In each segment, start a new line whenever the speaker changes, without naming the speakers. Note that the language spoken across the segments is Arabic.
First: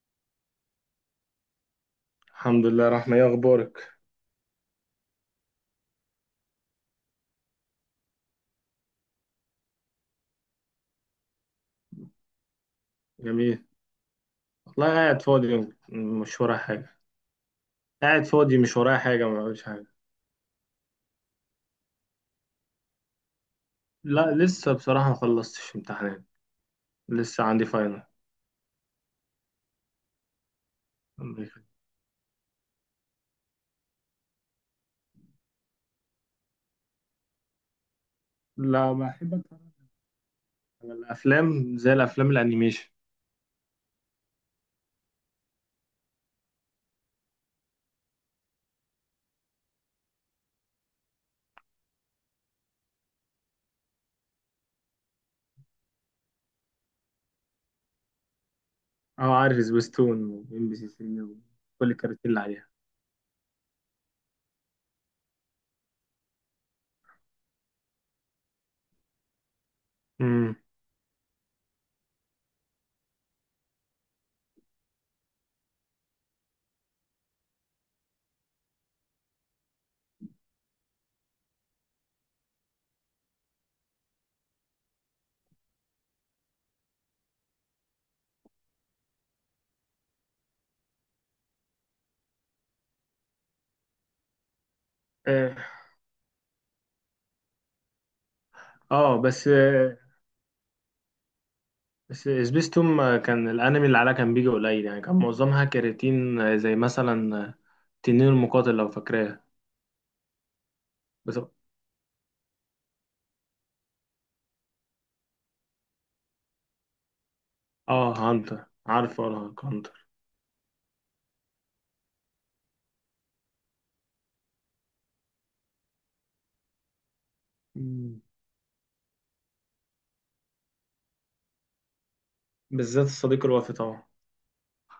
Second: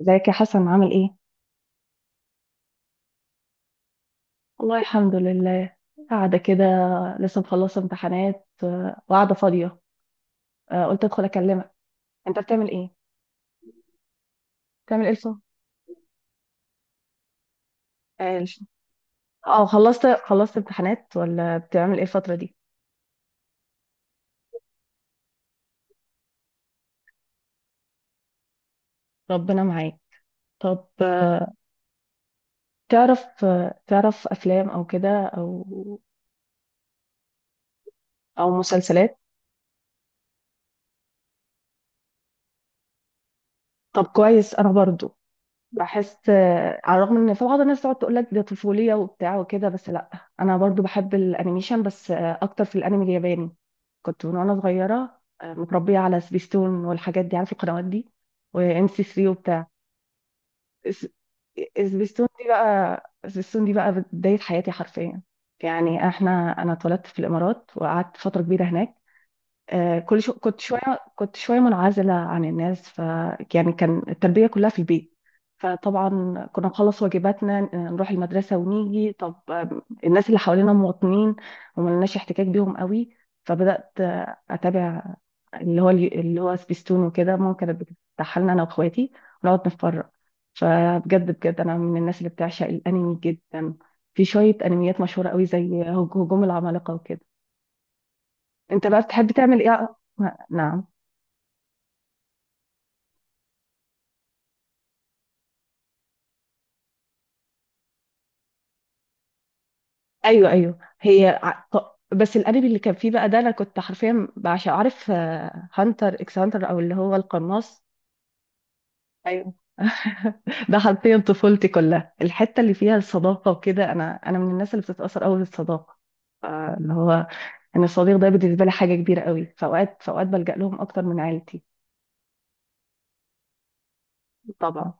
ازيك يا حسن عامل ايه؟
الحمد لله، رحمة. ايه اخبارك؟
والله الحمد لله. قاعدة كده. لسه مخلصة امتحانات، وقاعدة فاضية. قلت ادخل اكلمك. انت بتعمل ايه؟
جميل. والله
بتعمل ايه الصبح؟
مش ورايا حاجة قاعد
اه
فاضي
الش-
مش ورايا حاجة ما بعملش حاجة.
خلصت امتحانات، ولا بتعمل ايه الفترة دي؟
لا، لسه بصراحة ما خلصتش امتحانات، لسه عندي فاينل.
ربنا معاك. طب تعرف افلام او كده، او
لا،
مسلسلات؟
بحب اتفرج على الافلام، زي الافلام الانيميشن.
طب كويس. انا برضو بحس، على الرغم ان في بعض الناس تقعد تقول لك ده طفوليه وبتاع وكده، بس لا، انا برضو بحب الانيميشن، بس اكتر في الانمي الياباني. كنت من وانا صغيره، متربيه على سبيستون والحاجات دي، عارفه القنوات دي، وام سي 3
اه، عارف
وبتاع.
سبيستون وام بي سي
اس-
3 وكل
سبيستون
الكارتين اللي
دي
عليها.
بقى سبيستون دي بقى بدايه حياتي حرفيا. يعني انا اتولدت في الامارات وقعدت فتره كبيره هناك. كل شو
امم
كنت شوية منعزلة عن الناس، يعني كان التربية كلها في البيت. فطبعا كنا نخلص واجباتنا، نروح المدرسة ونيجي. طب الناس اللي حوالينا مواطنين، وما لناش احتكاك بيهم قوي. فبدأت أتابع اللي هو سبيستون وكده. ماما كانت بتفتحها لنا أنا وأخواتي ونقعد نتفرج. فبجد بجد أنا من الناس اللي بتعشق الأنمي جدا. في شوية أنميات مشهورة قوي
اه.
زي هجوم العمالقة وكده. أنت بقى
آه،
بتحب
بس
تعمل إيه؟
آه،
نعم؟
بس سبيستون كان الانمي اللي عليها كان بيجي قليل، يعني كان معظمها كراتين، زي مثلا، تنين المقاتل لو فاكراها.
ايوه ايوه هي
بس
بس الانمي اللي كان فيه بقى ده انا كنت حرفيا، عشان عارف، هانتر اكس هانتر، او اللي هو القناص.
اه، هانتر، عارف؟
ايوه
ارهق هانتر.
ده حرفيا طفولتي كلها. الحته اللي فيها الصداقه وكده، انا من الناس اللي بتتاثر قوي بالصداقه. آه، اللي هو ان الصديق
مم.
ده بالنسبه لي حاجه كبيره قوي. فاوقات بلجأ لهم اكتر من عيلتي.
بالذات الصديق الوفي طبعا.
طبعا.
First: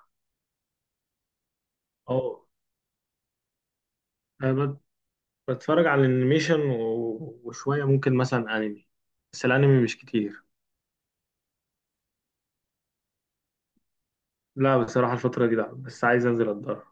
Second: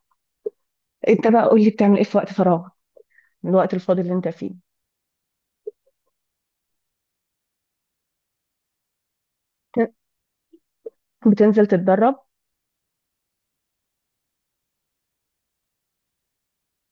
انت بقى قول لي بتعمل ايه في وقت
اه،
فراغك، من الوقت الفاضي اللي انت فيه.
انا بت- بتفرج على الانيميشن وشويه ممكن مثلا انمي، بس الانمي
بت-
مش كتير.
بتنزل تتدرب؟
لا بصراحه الفتره دي لا، بس عايز انزل اتدرب.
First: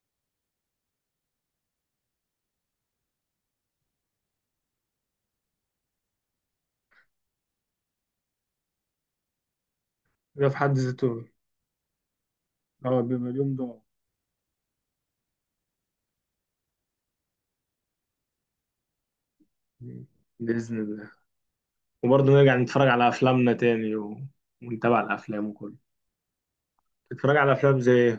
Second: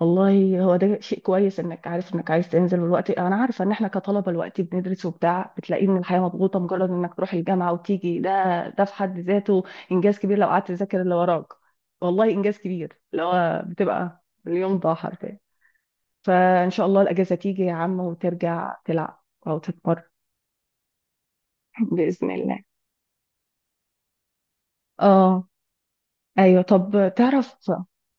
والله هو ده شيء كويس انك عارف انك عايز تنزل. والوقت، انا عارفه ان احنا كطلبه الوقت بندرس وبتاع، بتلاقي ان الحياه مضغوطه، مجرد انك تروح الجامعه وتيجي ده، ده في حد ذاته انجاز كبير. لو
ده في
قعدت
حد
تذاكر اللي
ذاته.
وراك، والله انجاز كبير.
اه،
اللي
بيبقى اليوم
هو
ده.
بتبقى اليوم ضاع حرفيا. فان شاء الله الاجازه تيجي يا عم وترجع تلعب او تتمرن.
مم. باذن الله.
باذن
وبرضه نرجع
الله.
نتفرج على افلامنا تاني ونتابع الافلام
اه.
وكله.
ايوه طب
تتفرج على
تعرف،
افلام زي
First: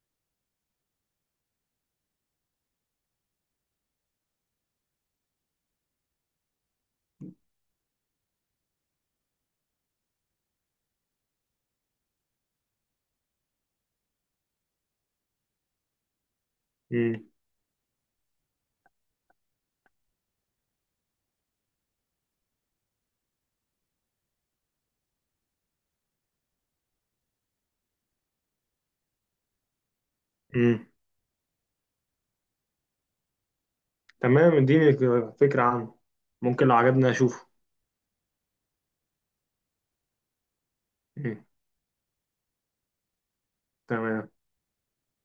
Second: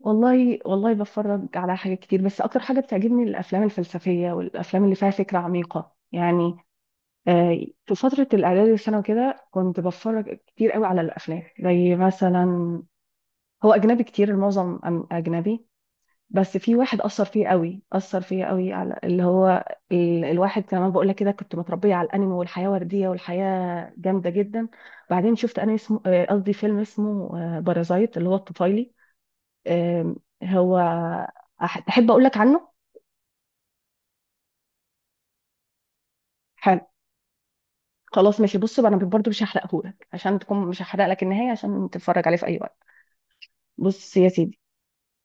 والله والله بتفرج على حاجات كتير، بس اكتر حاجه بتعجبني الافلام الفلسفيه والافلام اللي فيها فكره عميقه يعني. في فترة الإعدادي والثانوي كده كنت بتفرج كتير قوي على الأفلام زي مثلا، هو أجنبي كتير، المعظم أجنبي. بس في
ايه؟
واحد أثر
مم.
فيه قوي أثر فيه قوي على الواحد كمان، بقول لك كده كنت متربية على الأنمي والحياة وردية والحياة جامدة جدا. بعدين شفت أنمي اسمه، قصدي فيلم اسمه بارازايت، اللي هو الطفيلي. آم، هو
مم.
تحب أقول لك عنه؟
تمام، اديني فكره عنه، ممكن لو
حلو،
عجبني اشوفه.
خلاص ماشي. بص بقى، انا برضه مش هحرقهولك، عشان تكون مش هحرق لك
مم.
النهايه، عشان تتفرج عليه في اي وقت. بص يا
تمام.
سيدي،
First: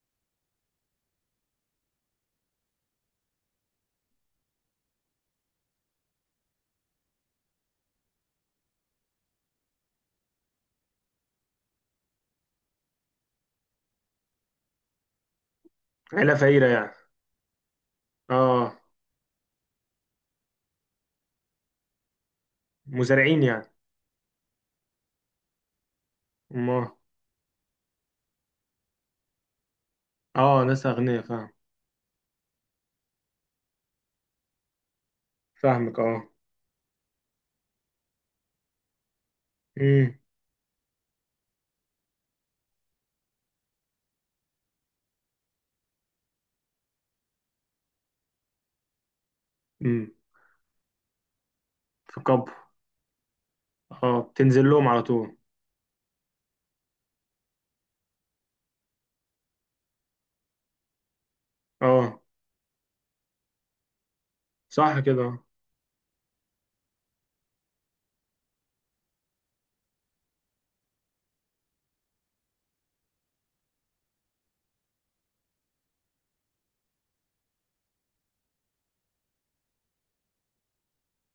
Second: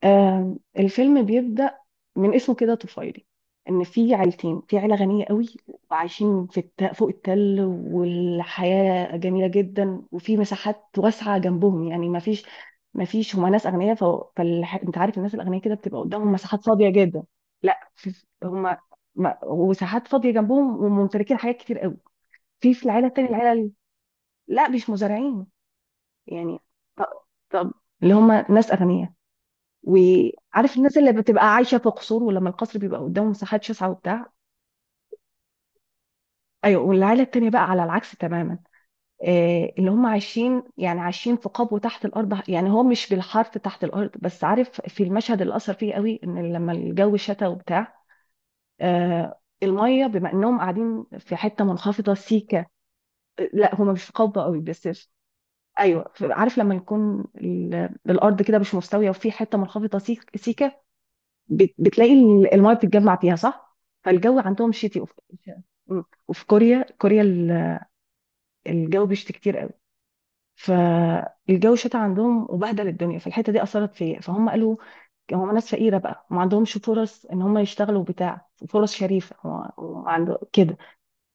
الفيلم بيبدأ من اسمه كده، طفيلي. ان في عيلتين، في عيله غنيه قوي وعايشين في فوق التل، والحياه جميله جدا، وفي مساحات واسعه جنبهم، يعني ما فيش هما ناس اغنياء. انت عارف الناس الاغنياء كده بتبقى قدامهم
عيله
مساحات
فقيره
فاضيه
يعني؟
جدا. لا
اه.
هما ما... وساحات فاضيه جنبهم وممتلكين حاجات كتير قوي. في العيله التانيه،
مزارعين يعني؟
لا مش مزارعين، يعني
ما.
طب، طب، اللي هما ناس اغنياء،
اه،
وعارف
ناس
الناس اللي
اغنياء، فاهم،
بتبقى عايشه في قصور، ولما القصر بيبقى قدامه مساحات شاسعه وبتاع.
فاهمك، اه.
ايوه والعيله التانيه بقى على العكس تماما، اللي هم
امم.
عايشين في قبو تحت الارض. يعني هو مش بالحرف تحت الارض، بس عارف في المشهد اللي اثر فيه قوي، ان لما الجو شتا وبتاع، الميه
امم.
بما انهم قاعدين في حته منخفضه
في كابو.
سيكه. لا هم مش في
اه،
قبو قوي،
بتنزل
بس
لهم على طول.
ايوه، عارف لما يكون الارض كده مش مستويه، وفي حته منخفضه سيكه، بتلاقي
اه،
المايه بتتجمع فيها، صح؟ فالجو عندهم
صح
شتي.
كده.
مم. وفي كوريا، كوريا الجو بيشتي كتير قوي. فالجو شتى عندهم وبهدل الدنيا، فالحته دي اثرت فيا. فهم قالوا، هم ناس فقيره بقى وما عندهمش فرص ان هم يشتغلوا بتاع فرص شريفه، هو عنده كده.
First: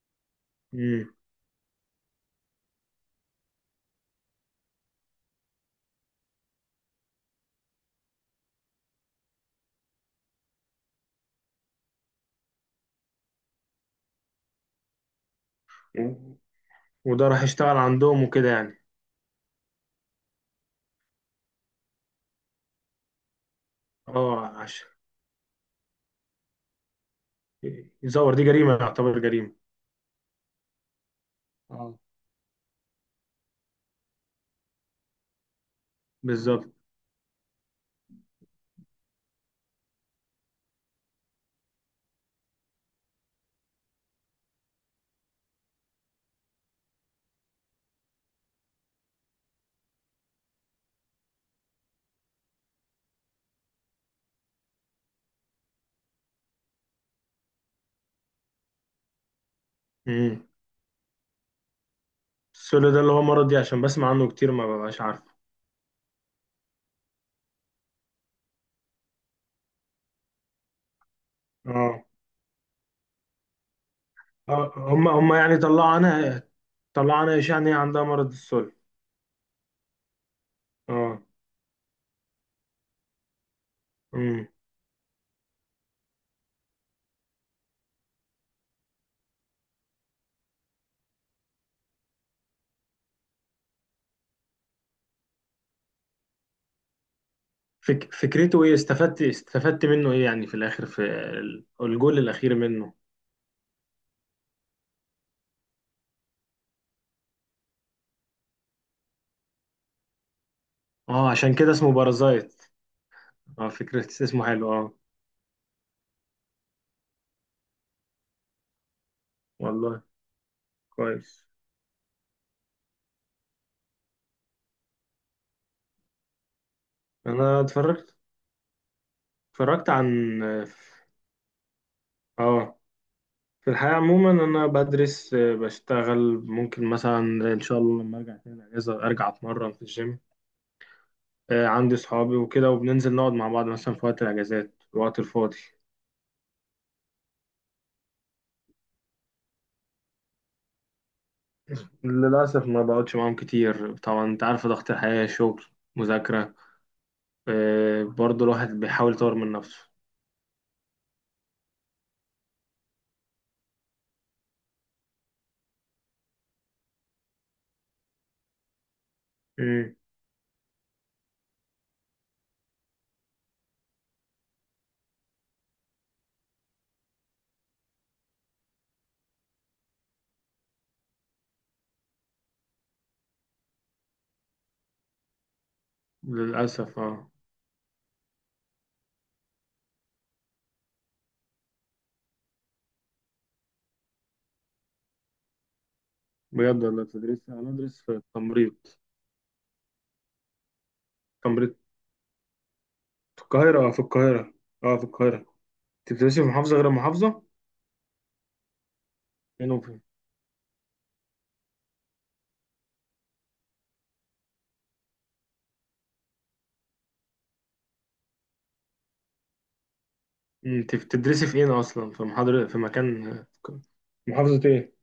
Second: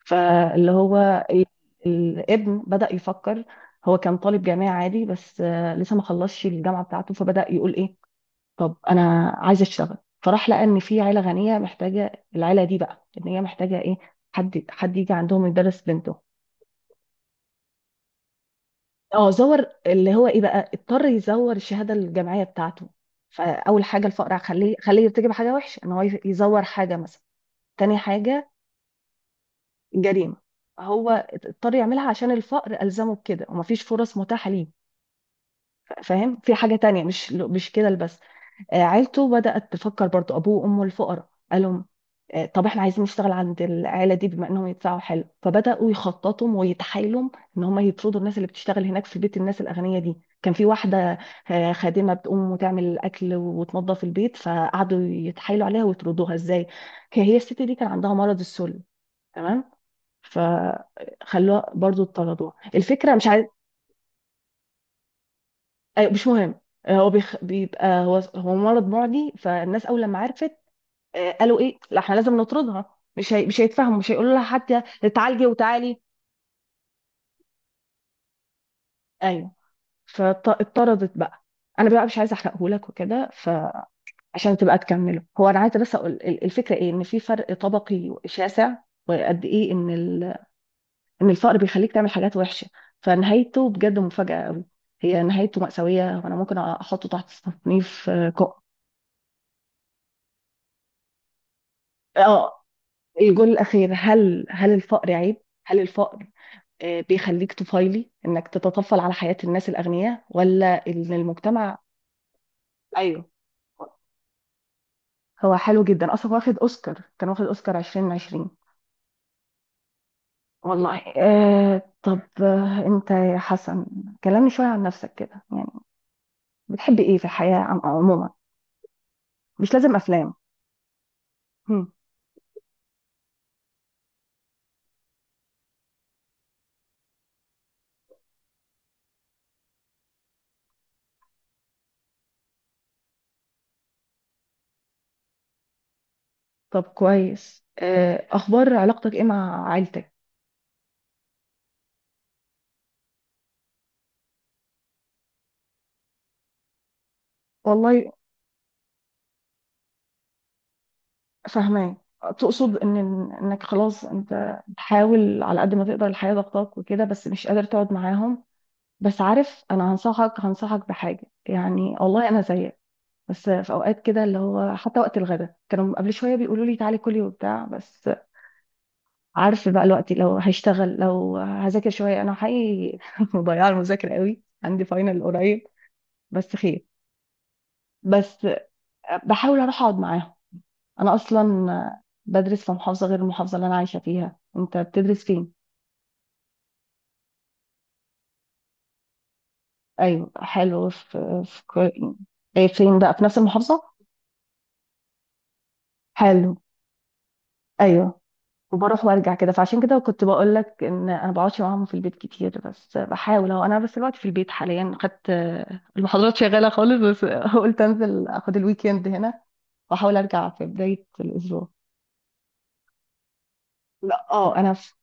فاللي هو
امم.
ال- الابن بدأ يفكر. هو كان طالب جامعي عادي، بس لسه ما خلصش الجامعه بتاعته، فبدأ يقول ايه، طب انا عايزه اشتغل. فراح لقى ان في عيله غنيه محتاجه، العيله دي بقى، ان هي محتاجه ايه؟ حد يجي عندهم يدرس بنته.
و- وده راح يشتغل عندهم وكده يعني.
اه زور، اللي هو ايه بقى، اضطر يزور الشهاده الجامعيه بتاعته. فاول حاجه، الفقر
اه،
خليه
عشان
خليه يرتكب حاجه وحشه، ان هو يزور حاجه مثلا. تاني
يزور، دي
حاجه،
جريمة، يعتبر جريمة.
جريمه. هو اضطر
اه،
يعملها عشان الفقر ألزمه بكده، ومفيش فرص متاحة ليه. فاهم؟ في
بالظبط.
حاجة تانية، مش كده بس. عيلته بدأت تفكر برضو. أبوه وأمه الفقراء قالوا، طب احنا عايزين نشتغل عند العيلة دي بما انهم يدفعوا حلو. فبدأوا يخططوا ويتحايلوا ان هم يطردوا الناس اللي بتشتغل هناك. في بيت الناس الأغنياء دي كان في واحدة، خادمة، بتقوم وتعمل الأكل وتنظف البيت. فقعدوا يتحايلوا عليها ويطردوها. ازاي؟ هي الست دي كان عندها مرض السل. تمام؟
امم.
فخلوها برضو، طردوها.
السولو ده اللي
الفكرة
هو
مش عايز.
مرض، دي عشان بسمع عنه كتير ما ببقاش عارف.
أيوة، مش مهم. هو بيبقى، هو مرض معدي. فالناس اول لما عرفت، قالوا ايه، لا
اه،
احنا لازم نطردها. مش هيتفهموا، مش هيقولوا لها
آه،
حتى
هم هم
اتعالجي
يعني طلعوا
وتعالي.
عنها، طلعوا عنها إشاعة إن هي عندها مرض السل.
ايوه، فاتطردت
اه.
بقى. انا بقى مش عايزه احرقه لك وكده،
امم.
فعشان تبقى تكمله هو. انا عايزه بس اقول الفكره ايه، ان في فرق طبقي شاسع، وقد ايه ان الفقر بيخليك تعمل حاجات وحشه. فنهايته بجد مفاجاه قوي. هي نهايته مأساوية، وأنا ممكن أحطه تحت تصنيف
فكرته ايه؟ استفدت منه ايه يعني في الاخر، في الجول الاخير
اه.
منه؟
الجول الأخير، هل الفقر عيب؟ هل الفقر بيخليك طفيلي انك تتطفل على حياة الناس الاغنياء، ولا ان
اه، عشان كده
المجتمع؟
اسمه بارازايت.
ايوه.
اه، فكرة اسمه حلو، اه.
هو حلو جدا اصلا. واخد اوسكار 2020.
والله.
والله.
كويس.
طب انت يا حسن، كلمني شوية عن نفسك كده يعني. بتحب ايه في الحياة
انا اتفرجت
عموما؟ مش
اتفرجت
لازم افلام.
عن اه،
هم.
آه، في الحياة عموما انا بدرس، بشتغل، ممكن مثلا ان شاء الله لما ارجع تاني الاجازة ارجع اتمرن في الجيم. عندي صحابي وكده، وبننزل نقعد مع بعض مثلا في وقت الاجازات، الوقت الفاضي.
طب كويس. اخبار علاقتك ايه مع عيلتك؟
للأسف ما بقعدش معاهم كتير، طبعا انت عارف ضغط الحياة، شغل، مذاكرة.
والله
برضه الواحد بيحاول يطور من نفسه.
فاهمة. تقصد انك خلاص انت بتحاول على قد ما تقدر، الحياة ضغطاك وكده، بس مش قادر تقعد معاهم. بس عارف، انا
امم.
هنصحك بحاجه يعني، والله انا زيك. بس في اوقات كده، اللي هو حتى وقت الغداء كانوا قبل شويه بيقولوا لي تعالي كلي وبتاع، بس عارف بقى، الوقت لو هشتغل، لو هذاكر شويه، انا حقيقي مضيعه، المذاكره قوي، عندي فاينل قريب. بس خير،
للأسف اه.
بس بحاول اروح اقعد معاهم. انا اصلا بدرس في محافظه غير المحافظه اللي انا عايشه فيها. انت بتدرس فين؟
بجد والله تدريس، أنا أدرس في التمريض.
ايوه حلو.
تمريض.
إيه، فين بقى، في نفس
في
المحافظه؟
القاهرة، اه في القاهرة. اه في القاهرة. أنت بتدرسي في
حلو.
محافظة غير محافظة؟
ايوه، وبروح وارجع كده،
فين
فعشان كده
وفين؟
كنت بقول لك ان انا بقعدش معاهم في البيت كتير. بس بحاول اهو، انا بس دلوقتي في البيت حاليا، خدت المحاضرات شغاله خالص، بس قلت انزل اخد الويكند هنا واحاول ارجع في
مم، أنت
بدايه
بتدرسي في
الاسبوع.
ايه أصلا؟ في محاضرة في مكان،
لا
في
اه،
محافظة
انا في
ايه؟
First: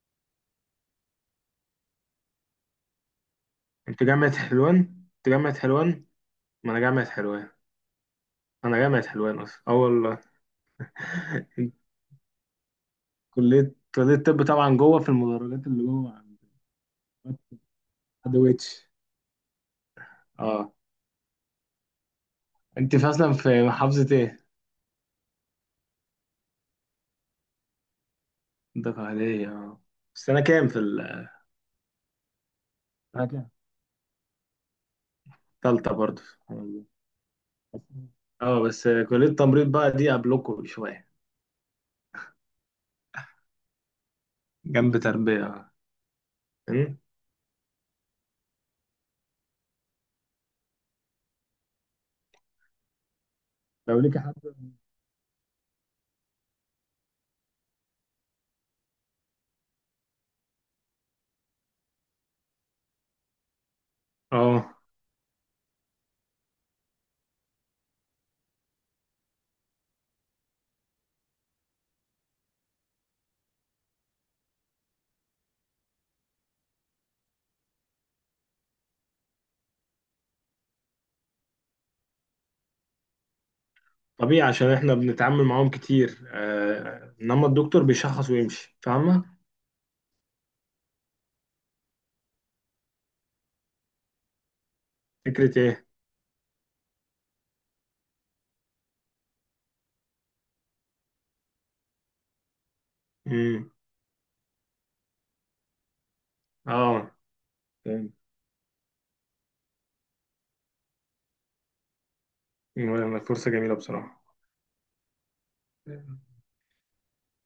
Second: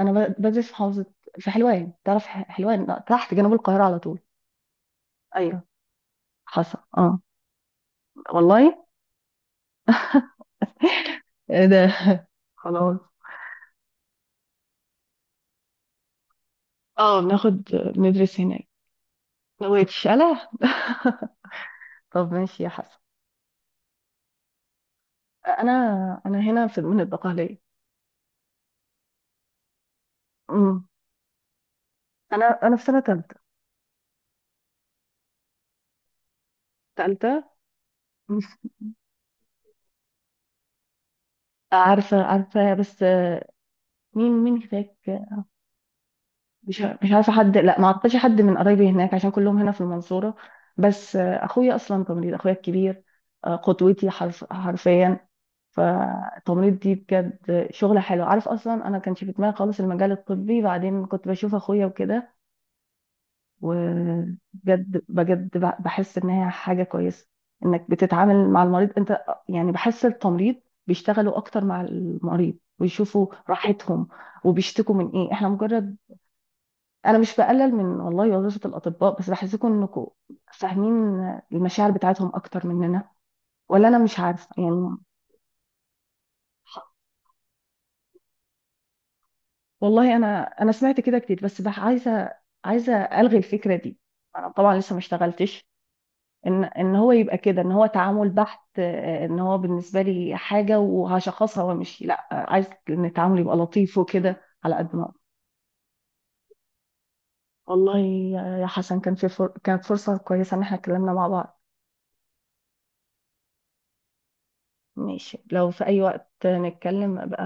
انا ب- بدرس في محافظه، في حلوان. تعرف حلوان؟ تحت، جنوب القاهره على
انت
طول.
جامعة حلوان؟ انت جامعة
ايوه،
حلوان؟ ما انا
حصل،
جامعة
اه
حلوان.
والله.
انا جامعة حلوان اصلا اه والله.
إيه ده خلاص.
كلية، كلية الطب طبعا، جوه في المدرجات اللي جوه عند،
اه،
عند
بندرس هناك.
ويتش.
وتشاله.
اه.
طب ماشي يا
انت
حسن.
في اصلا في محافظة ايه؟
انا هنا في من البقاليه.
ده عادية اه. بس أنا كام في
امم انا في سنه ثالثه.
حاجة. التالتة برضه.
تالتة بس.
اه، بس كلية تمريض بقى دي قبلكم بشوية.
عارفه عارفه، بس مين هناك؟
جنب تربية. م؟
مش عارفه حد، لا، ما اعرفش حد من قرايبي هناك، عشان كلهم هنا في المنصوره. بس اخويا اصلا تمريض، اخويا الكبير،
لو
قدوتي
ليك حد.
حرفيا. فالتمريض دي بجد شغله حلوه. عارف اصلا انا كانش في دماغي خالص المجال الطبي، بعدين كنت بشوف اخويا وكده،
اه،
وبجد بجد بحس ان هي حاجه كويسه، انك بتتعامل مع المريض. انت يعني، بحس التمريض بيشتغلوا اكتر مع المريض ويشوفوا راحتهم، وبيشتكوا من ايه. احنا مجرد، انا مش بقلل من والله وظيفه الاطباء، بس بحسكم انكم فاهمين المشاعر بتاعتهم اكتر مننا. ولا انا مش
طبيعي
عارفه
عشان احنا
يعني.
بنتعامل معاهم كتير، آه انما الدكتور بيشخص ويمشي، فاهمة؟
والله انا سمعت كده كتير، بس عايزه الغي الفكره دي. انا طبعا لسه ما
فكرة
اشتغلتش.
ايه؟
ان هو يبقى كده، ان هو تعامل بحت، ان هو بالنسبه لي حاجه وهشخصها وامشي، لا، عايز ان التعامل يبقى
امم.
لطيف وكده، على قد ما أقدر.
اه.
والله
فاهم.
يا حسن، كان كانت فرصه كويسه ان احنا اتكلمنا مع بعض.
مم، فرصة جميلة بصراحة.
ماشي، لو في اي وقت نتكلم، ابقى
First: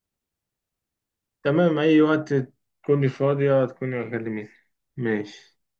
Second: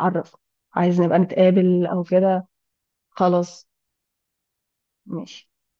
اعرف، عايز نبقى
تمام
نتقابل
اي
او
وقت،
كده.
تكوني فاضية
خلاص
تكوني هتكلميني.
ماشي.
ماشي.